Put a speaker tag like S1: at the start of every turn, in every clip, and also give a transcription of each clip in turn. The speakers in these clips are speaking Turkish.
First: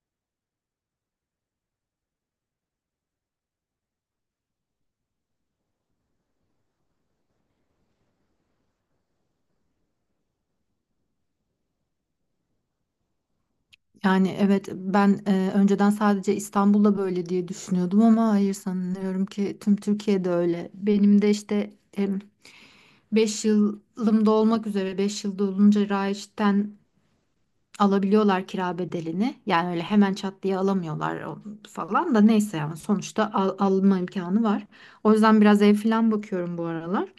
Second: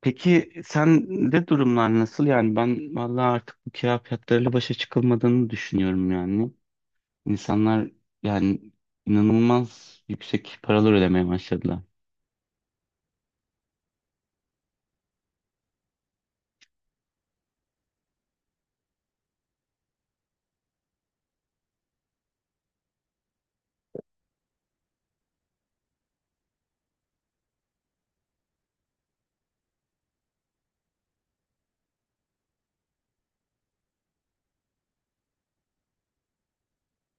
S1: Peki sende durumlar nasıl? Yani ben vallahi artık bu kira fiyatlarıyla başa çıkılmadığını düşünüyorum yani. İnsanlar, yani, inanılmaz yüksek paralar ödemeye başladılar.
S2: Yani evet ben önceden sadece İstanbul'da böyle diye düşünüyordum ama hayır sanıyorum ki tüm Türkiye'de öyle. Benim de işte beş yılım da olmak üzere 5 yılda olunca Raiş'ten alabiliyorlar kira bedelini. Yani öyle hemen çat diye alamıyorlar falan da neyse yani sonuçta alma imkanı var. O yüzden biraz ev falan bakıyorum bu aralar.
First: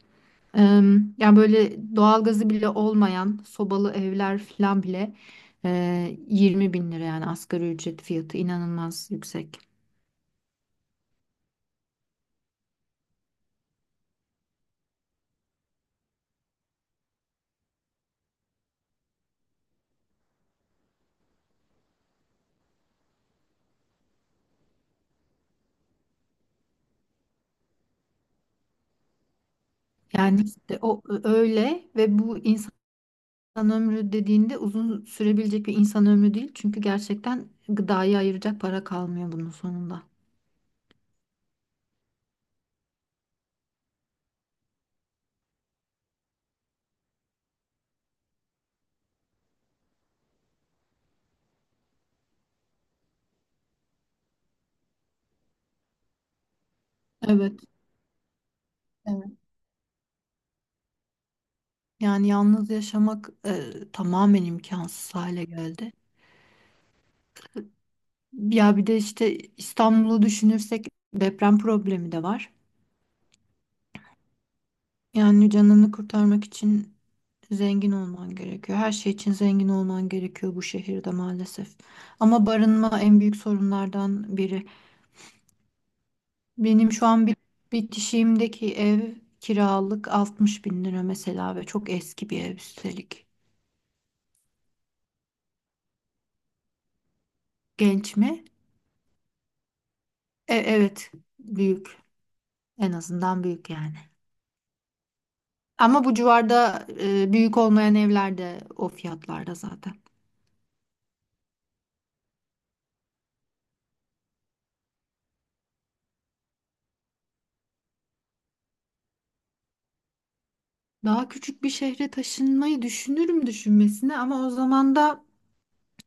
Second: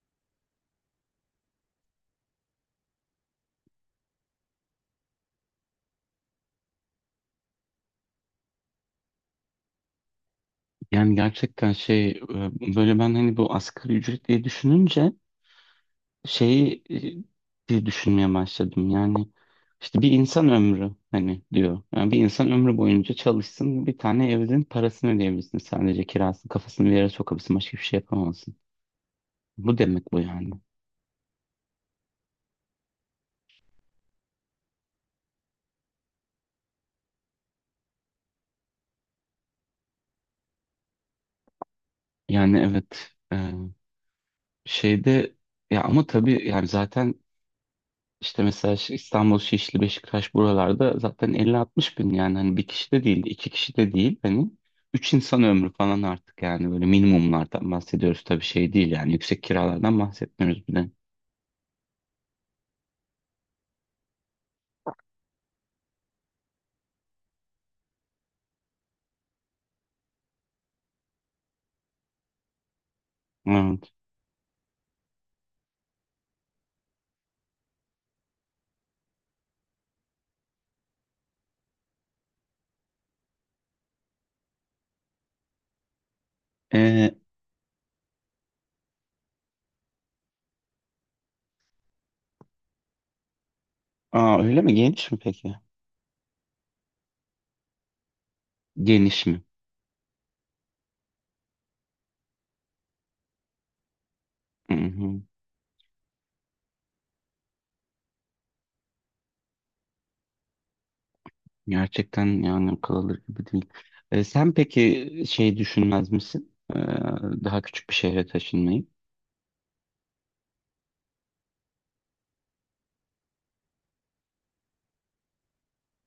S2: Yani böyle doğalgazı bile olmayan sobalı evler falan bile 20 bin lira yani asgari ücret fiyatı inanılmaz yüksek.
S1: Yani gerçekten böyle ben hani bu asgari ücret diye düşününce diye düşünmeye başladım. Yani işte bir insan ömrü hani diyor. Yani bir insan ömrü boyunca çalışsın, bir tane evin parasını ödeyebilsin, sadece kirasını, kafasını bir yere sokabilsin, başka bir şey yapamazsın. Bu demek bu
S2: Yani
S1: yani.
S2: işte o öyle ve bu insan ömrü dediğinde uzun sürebilecek bir insan ömrü değil. Çünkü gerçekten gıdayı ayıracak para kalmıyor bunun sonunda.
S1: Yani evet, şeyde, ya ama tabii yani zaten işte mesela İstanbul, Şişli, Beşiktaş buralarda zaten 50-60 bin, yani hani bir kişi de değil, iki kişi de değil, hani üç insan ömrü falan artık. Yani böyle
S2: Evet,
S1: minimumlardan bahsediyoruz, tabii şey değil, yani
S2: evet.
S1: yüksek kiralardan bahsetmiyoruz bile.
S2: Yani yalnız yaşamak tamamen imkansız hale geldi. Ya bir de işte İstanbul'u düşünürsek deprem problemi de var.
S1: Evet.
S2: Yani canını kurtarmak için zengin olman gerekiyor. Her şey için zengin olman gerekiyor bu şehirde maalesef. Ama barınma en büyük sorunlardan biri. Benim şu
S1: E,
S2: an bir bitişiğimdeki ev kiralık 60 bin lira mesela ve çok eski bir ev üstelik.
S1: aa, öyle mi? Geniş mi peki?
S2: Genç mi?
S1: Geniş mi?
S2: Evet, büyük. En azından büyük yani.
S1: Hı hı.
S2: Ama bu civarda büyük olmayan evler de o fiyatlarda zaten.
S1: Gerçekten yani akıl alır gibi değil. Sen peki şey düşünmez misin? Daha küçük bir şehre taşınmayı?
S2: Daha küçük bir şehre taşınmayı düşünürüm düşünmesine ama o zaman da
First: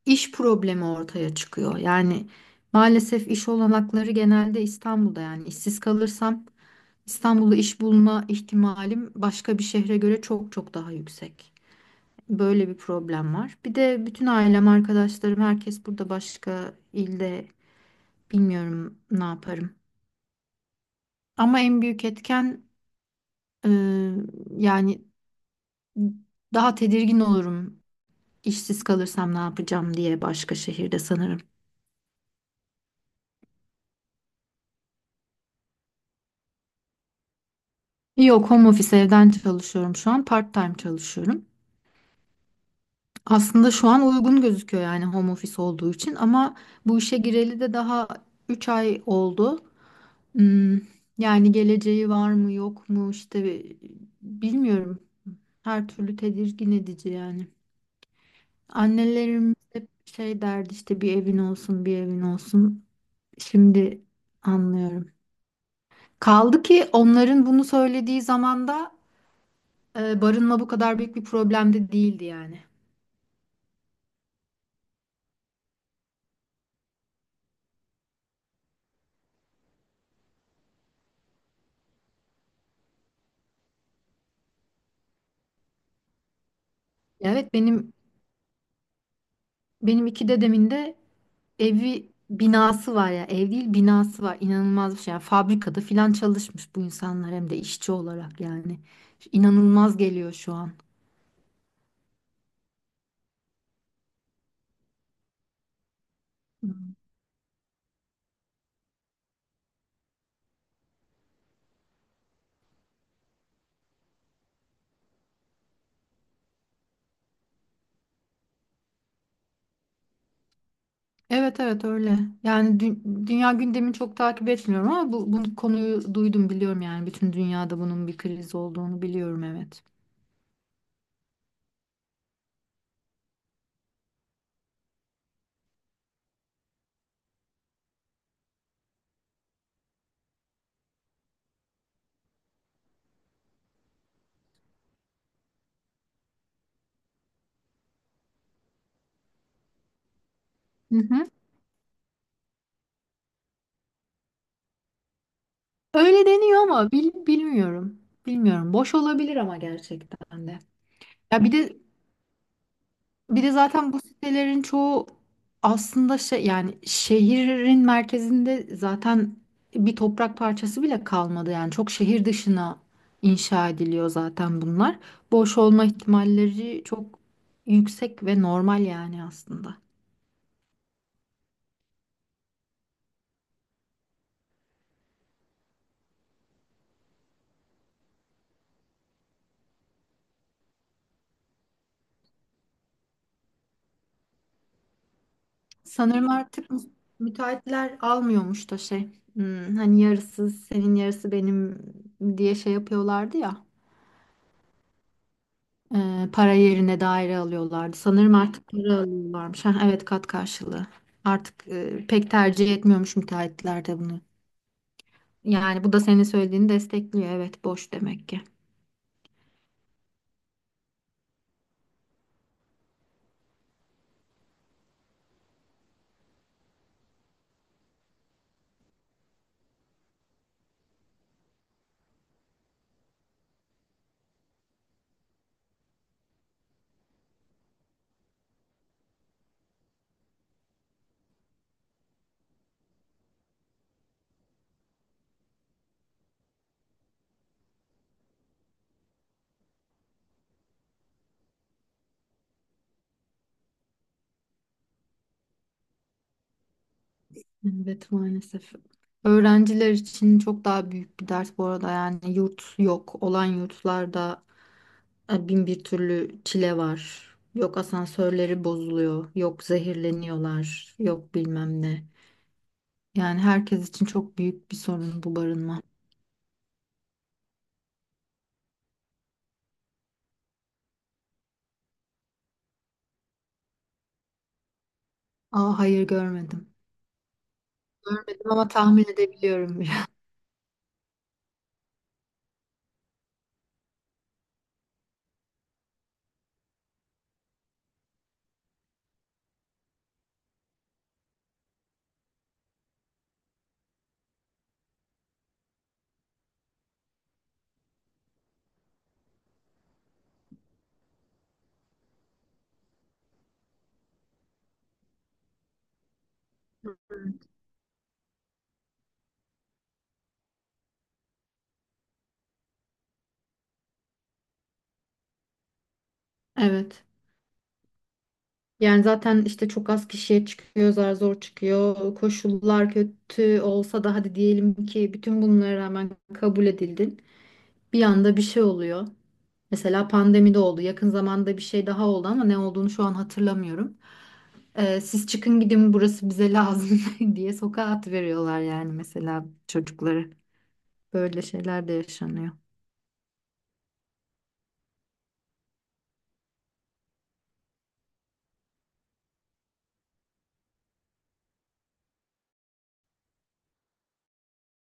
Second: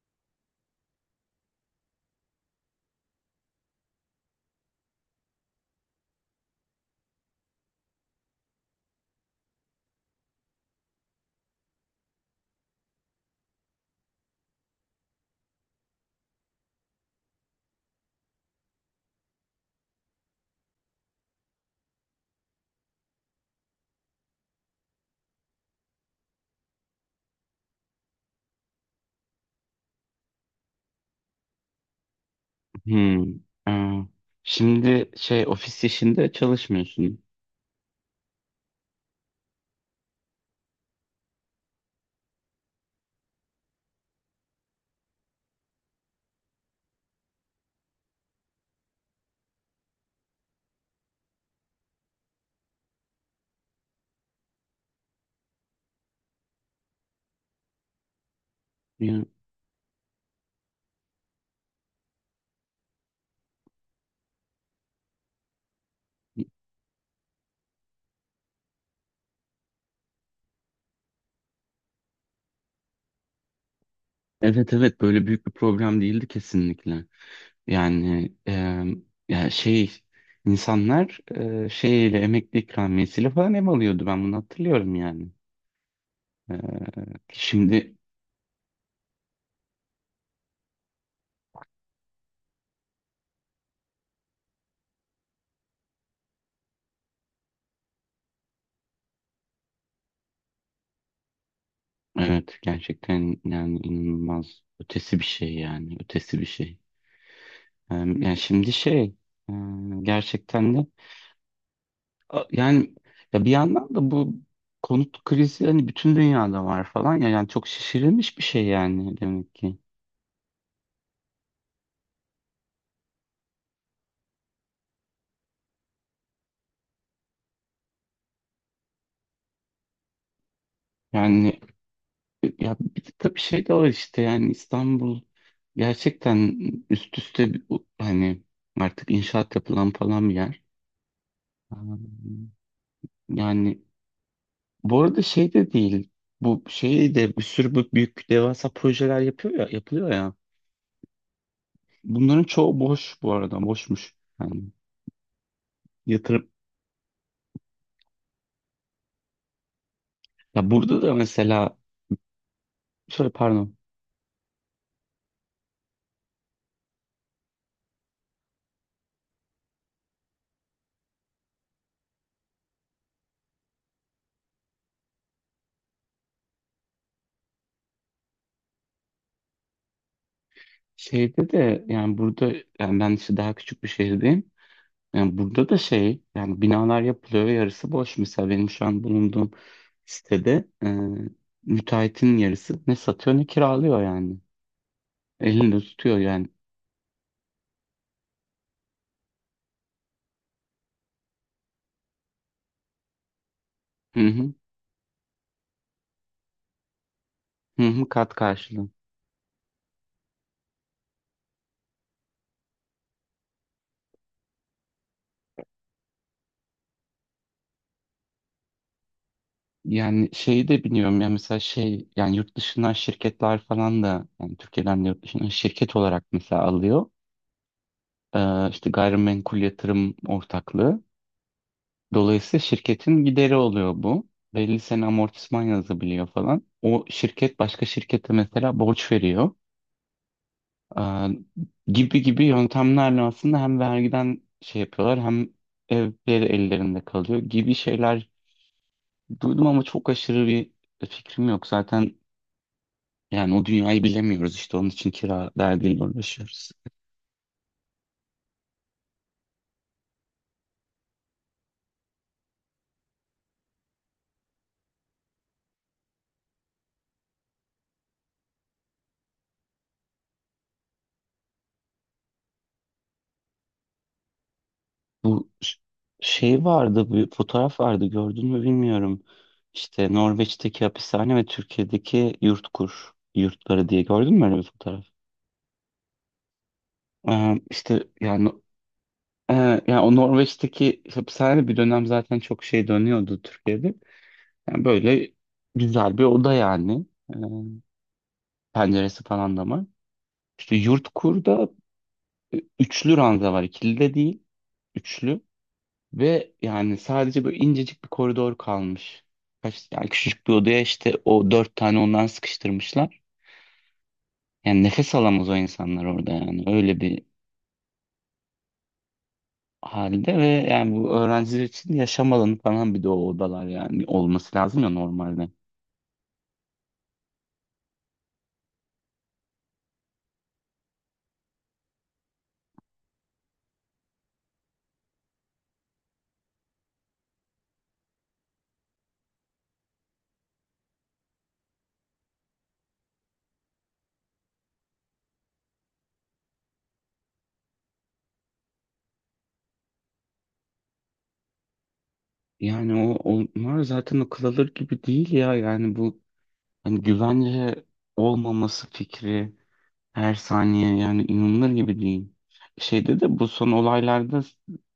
S2: iş problemi ortaya çıkıyor. Yani maalesef iş olanakları genelde İstanbul'da yani işsiz kalırsam İstanbul'da iş bulma ihtimalim başka bir şehre göre çok çok daha yüksek. Böyle bir problem var. Bir de bütün ailem, arkadaşlarım, herkes burada başka ilde bilmiyorum ne yaparım. Ama en büyük etken e, yani daha tedirgin olurum işsiz kalırsam ne yapacağım diye başka şehirde sanırım.
S1: Hmm. Aa, şimdi şey, ofis işinde çalışmıyorsun.
S2: Yok, home office evden çalışıyorum şu an. Part-time çalışıyorum. Aslında şu an uygun gözüküyor yani home office olduğu için ama bu işe gireli de daha 3 ay oldu. Hmm, yani geleceği var mı yok mu işte bilmiyorum. Her türlü tedirgin edici yani.
S1: Ya,
S2: Annelerimiz hep şey derdi işte bir evin olsun bir evin olsun. Şimdi anlıyorum. Kaldı ki onların bunu söylediği zamanda barınma bu kadar büyük bir problem de değildi yani.
S1: evet evet, böyle büyük bir problem değildi kesinlikle. Yani ya şey, insanlar, şeyle, emekli ikramiyesiyle falan ev alıyordu, ben bunu hatırlıyorum yani. E,
S2: Evet benim
S1: Şimdi
S2: benim iki dedemin de evi binası var ya ev değil binası var inanılmaz bir şey yani fabrikada filan çalışmış bu insanlar hem de işçi olarak yani inanılmaz geliyor şu an.
S1: evet, gerçekten yani inanılmaz ötesi bir şey yani, ötesi bir şey.
S2: Hmm.
S1: Yani şimdi şey, e, gerçekten de. Yani ya bir yandan da bu konut krizi hani bütün dünyada var falan ya, yani çok şişirilmiş bir şey yani demek ki.
S2: Evet evet öyle yani dünya gündemini çok takip etmiyorum ama bu konuyu duydum biliyorum yani bütün dünyada bunun bir kriz olduğunu biliyorum evet.
S1: Yani ya bir de tabii şey de var, işte yani İstanbul gerçekten üst üste hani artık inşaat yapılan falan bir yer. Yani bu arada şey de değil. Bu şey de, bir sürü bu büyük devasa projeler yapıyor ya, yapılıyor ya.
S2: Hı hı.
S1: Bunların çoğu boş bu arada, boşmuş. Yani
S2: Öyle
S1: yatırım,
S2: deniyor ama bilmiyorum boş olabilir ama gerçekten de.
S1: ya burada da
S2: Ya bir de
S1: mesela, Şöyle
S2: Bir de
S1: pardon.
S2: zaten bu sitelerin çoğu aslında şey yani şehrin merkezinde zaten bir toprak parçası bile kalmadı. Yani çok şehir dışına inşa ediliyor zaten bunlar. Boş olma ihtimalleri çok yüksek ve normal yani aslında.
S1: Şeyde de yani burada, yani ben işte daha küçük bir şehirdeyim. Yani burada da şey, yani binalar yapılıyor ve yarısı boş. Mesela benim şu an bulunduğum sitede, müteahhitin yarısı ne satıyor ne kiralıyor yani. Elinde tutuyor
S2: Sanırım
S1: yani.
S2: artık müteahhitler almıyormuş da şey. Hani yarısı senin yarısı benim diye şey yapıyorlardı ya.
S1: Hı hı,
S2: Para yerine daire
S1: hı
S2: alıyorlardı.
S1: hı,
S2: Sanırım
S1: kat
S2: Artık
S1: karşılığı.
S2: para alıyorlarmış. Ha, evet kat karşılığı. Artık pek tercih etmiyormuş müteahhitler de bunu. Yani bu da senin söylediğini destekliyor. Evet boş demek ki.
S1: Yani şeyi de biliyorum ya, mesela şey yani yurt dışından şirketler falan da, yani Türkiye'den de yurt dışından şirket olarak mesela alıyor. İşte gayrimenkul yatırım ortaklığı. Dolayısıyla şirketin gideri oluyor bu. Belli sene amortisman yazabiliyor falan. O şirket başka şirkete mesela borç veriyor. Aa, gibi gibi yöntemlerle aslında hem vergiden şey yapıyorlar, hem evleri ellerinde kalıyor gibi şeyler duydum ama çok aşırı bir fikrim yok. Zaten yani o dünyayı bilemiyoruz, işte onun için kira derdiyle uğraşıyoruz.
S2: Evet maalesef. Öğrenciler için çok daha büyük bir dert bu arada. Yani yurt yok. Olan yurtlarda bin bir türlü çile var. Yok asansörleri bozuluyor. Yok zehirleniyorlar. Yok bilmem ne. Yani herkes için çok büyük bir sorun bu
S1: Bu ş-
S2: barınma.
S1: Şey vardı, bir fotoğraf vardı, gördün mü bilmiyorum. İşte Norveç'teki hapishane ve Türkiye'deki YurtKur yurtları diye, gördün mü öyle bir fotoğraf?
S2: Aa, hayır görmedim.
S1: İşte yani,
S2: Görmedim ama tahmin
S1: e,
S2: edebiliyorum
S1: yani
S2: biraz.
S1: o Norveç'teki hapishane bir dönem zaten çok şey dönüyordu Türkiye'de. Yani böyle güzel bir oda yani. Ee, penceresi falan da var. İşte YurtKur'da üçlü ranza var, ikili de değil, üçlü. Ve yani sadece böyle incecik bir koridor kalmış. Kaç, yani küçücük bir odaya işte o dört tane ondan sıkıştırmışlar. Yani nefes alamaz o insanlar orada yani, öyle bir halde. Ve yani bu, öğrenciler için yaşam alanı falan bir de o odalar yani, olması lazım ya normalde.
S2: Evet. Yani zaten işte çok az kişiye çıkıyor, zar zor çıkıyor. Koşullar kötü olsa da hadi diyelim ki bütün bunlara rağmen kabul edildin. Bir anda bir şey oluyor. Mesela pandemide oldu. Yakın zamanda bir şey daha oldu ama ne olduğunu şu an hatırlamıyorum. Siz çıkın gidin burası bize lazım diye sokağa atıveriyorlar yani mesela çocukları. Böyle şeyler de yaşanıyor.
S1: Yani o onlar zaten akıl alır gibi değil ya, yani bu hani güvence olmaması fikri, her saniye, yani inanılır gibi değil. Şeyde de bu son olaylarda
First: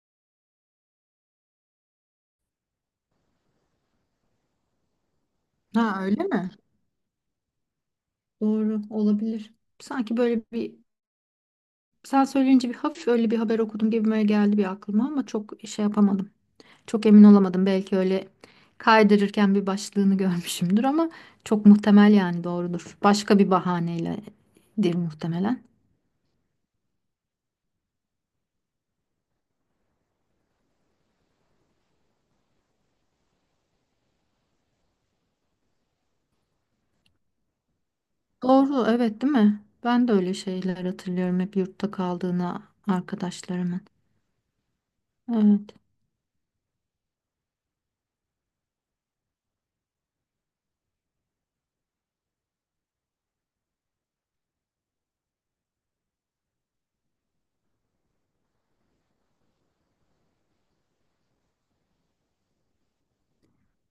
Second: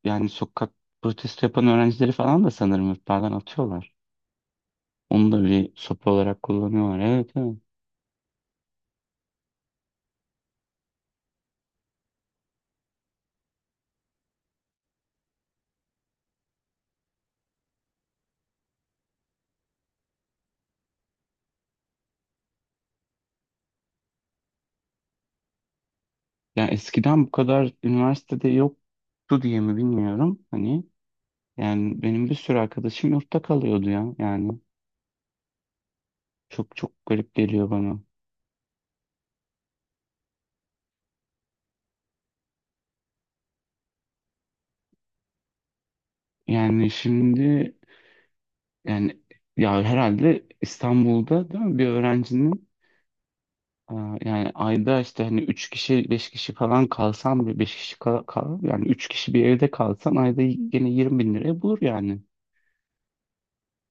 S1: yani, sokak protesto yapan öğrencileri falan da sanırım yurtlardan atıyorlar. Onu da bir
S2: Ha
S1: sopa
S2: öyle
S1: olarak
S2: mi?
S1: kullanıyorlar. Evet evet.
S2: Doğru olabilir. Sanki böyle bir sen söyleyince bir hafif öyle bir haber okudum gibime geldi bir aklıma ama çok şey yapamadım. Çok emin olamadım. Belki öyle kaydırırken bir başlığını görmüşümdür ama çok muhtemel yani doğrudur. Başka bir bahaneyledir muhtemelen.
S1: Yani eskiden bu kadar üniversitede yoktu diye mi bilmiyorum. Hani yani benim bir sürü arkadaşım yurtta kalıyordu ya. Yani çok çok garip geliyor bana.
S2: Doğru evet değil mi? Ben de öyle şeyler hatırlıyorum hep yurtta kaldığına arkadaşlarımın. Evet.
S1: Yani şimdi yani, ya herhalde İstanbul'da değil mi bir öğrencinin. Aa, yani ayda, işte hani 3 kişi 5 kişi falan kalsam, bir 5 kişi yani 3 kişi bir evde kalsan ayda gene 20 bin liraya bulur yani.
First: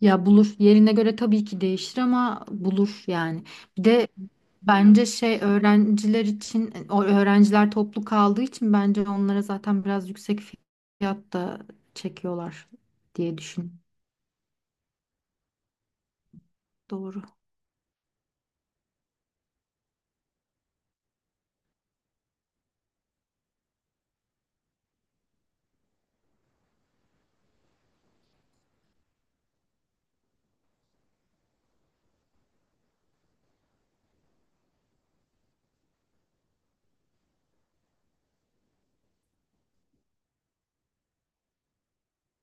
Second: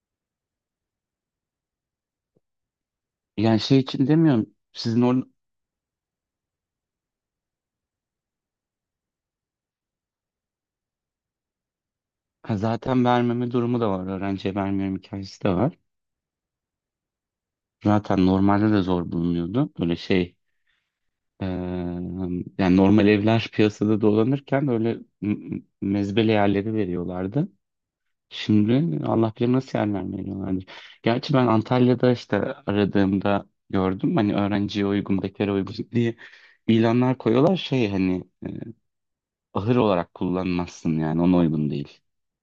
S2: Ya bulur. Yerine göre tabii ki değişir ama bulur yani.
S1: Yani şey
S2: Bir
S1: için
S2: de
S1: demiyorum, sizin
S2: bence
S1: orada.
S2: şey öğrenciler için o öğrenciler toplu kaldığı için bence onlara zaten biraz yüksek fiyatta
S1: Ha,
S2: çekiyorlar
S1: zaten
S2: diye
S1: vermeme durumu
S2: düşün.
S1: da var, öğrenciye vermiyorum hikayesi de var.
S2: Doğru.
S1: Zaten normalde de zor bulunuyordu böyle şey, eee, yani normal evler piyasada dolanırken öyle mezbele yerleri veriyorlardı. Şimdi Allah bilir nasıl yer vermiyorlardır. Gerçi ben Antalya'da işte aradığımda gördüm. Hani öğrenciye uygun, bekara uygun diye ilanlar koyuyorlar. Şey hani, ahır olarak kullanmazsın, yani ona uygun değil.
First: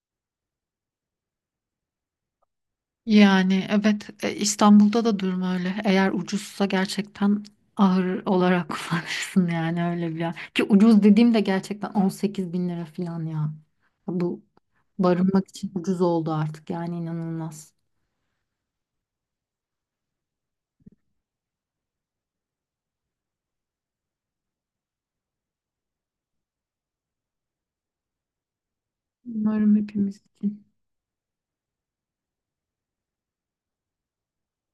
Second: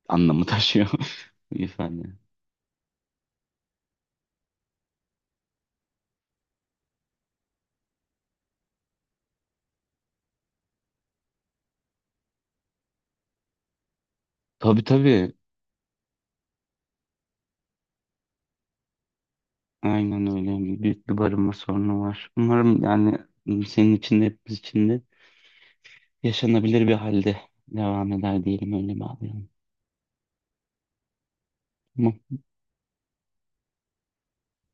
S1: Anlamı taşıyor ifade.
S2: Yani evet İstanbul'da da durum öyle. Eğer ucuzsa gerçekten ahır olarak kullanırsın yani öyle bir yer. Ki ucuz dediğim de gerçekten 18 bin lira falan ya. Bu
S1: Tabii tabii.
S2: barınmak için ucuz oldu artık yani inanılmaz.
S1: Aynen öyle. Hani büyük bir barınma sorunu var. Umarım yani senin için de, hepimiz için de yaşanabilir bir halde devam eder, diyelim, öyle bağlayalım.
S2: Umarım hepimiz için.
S1: Tamam.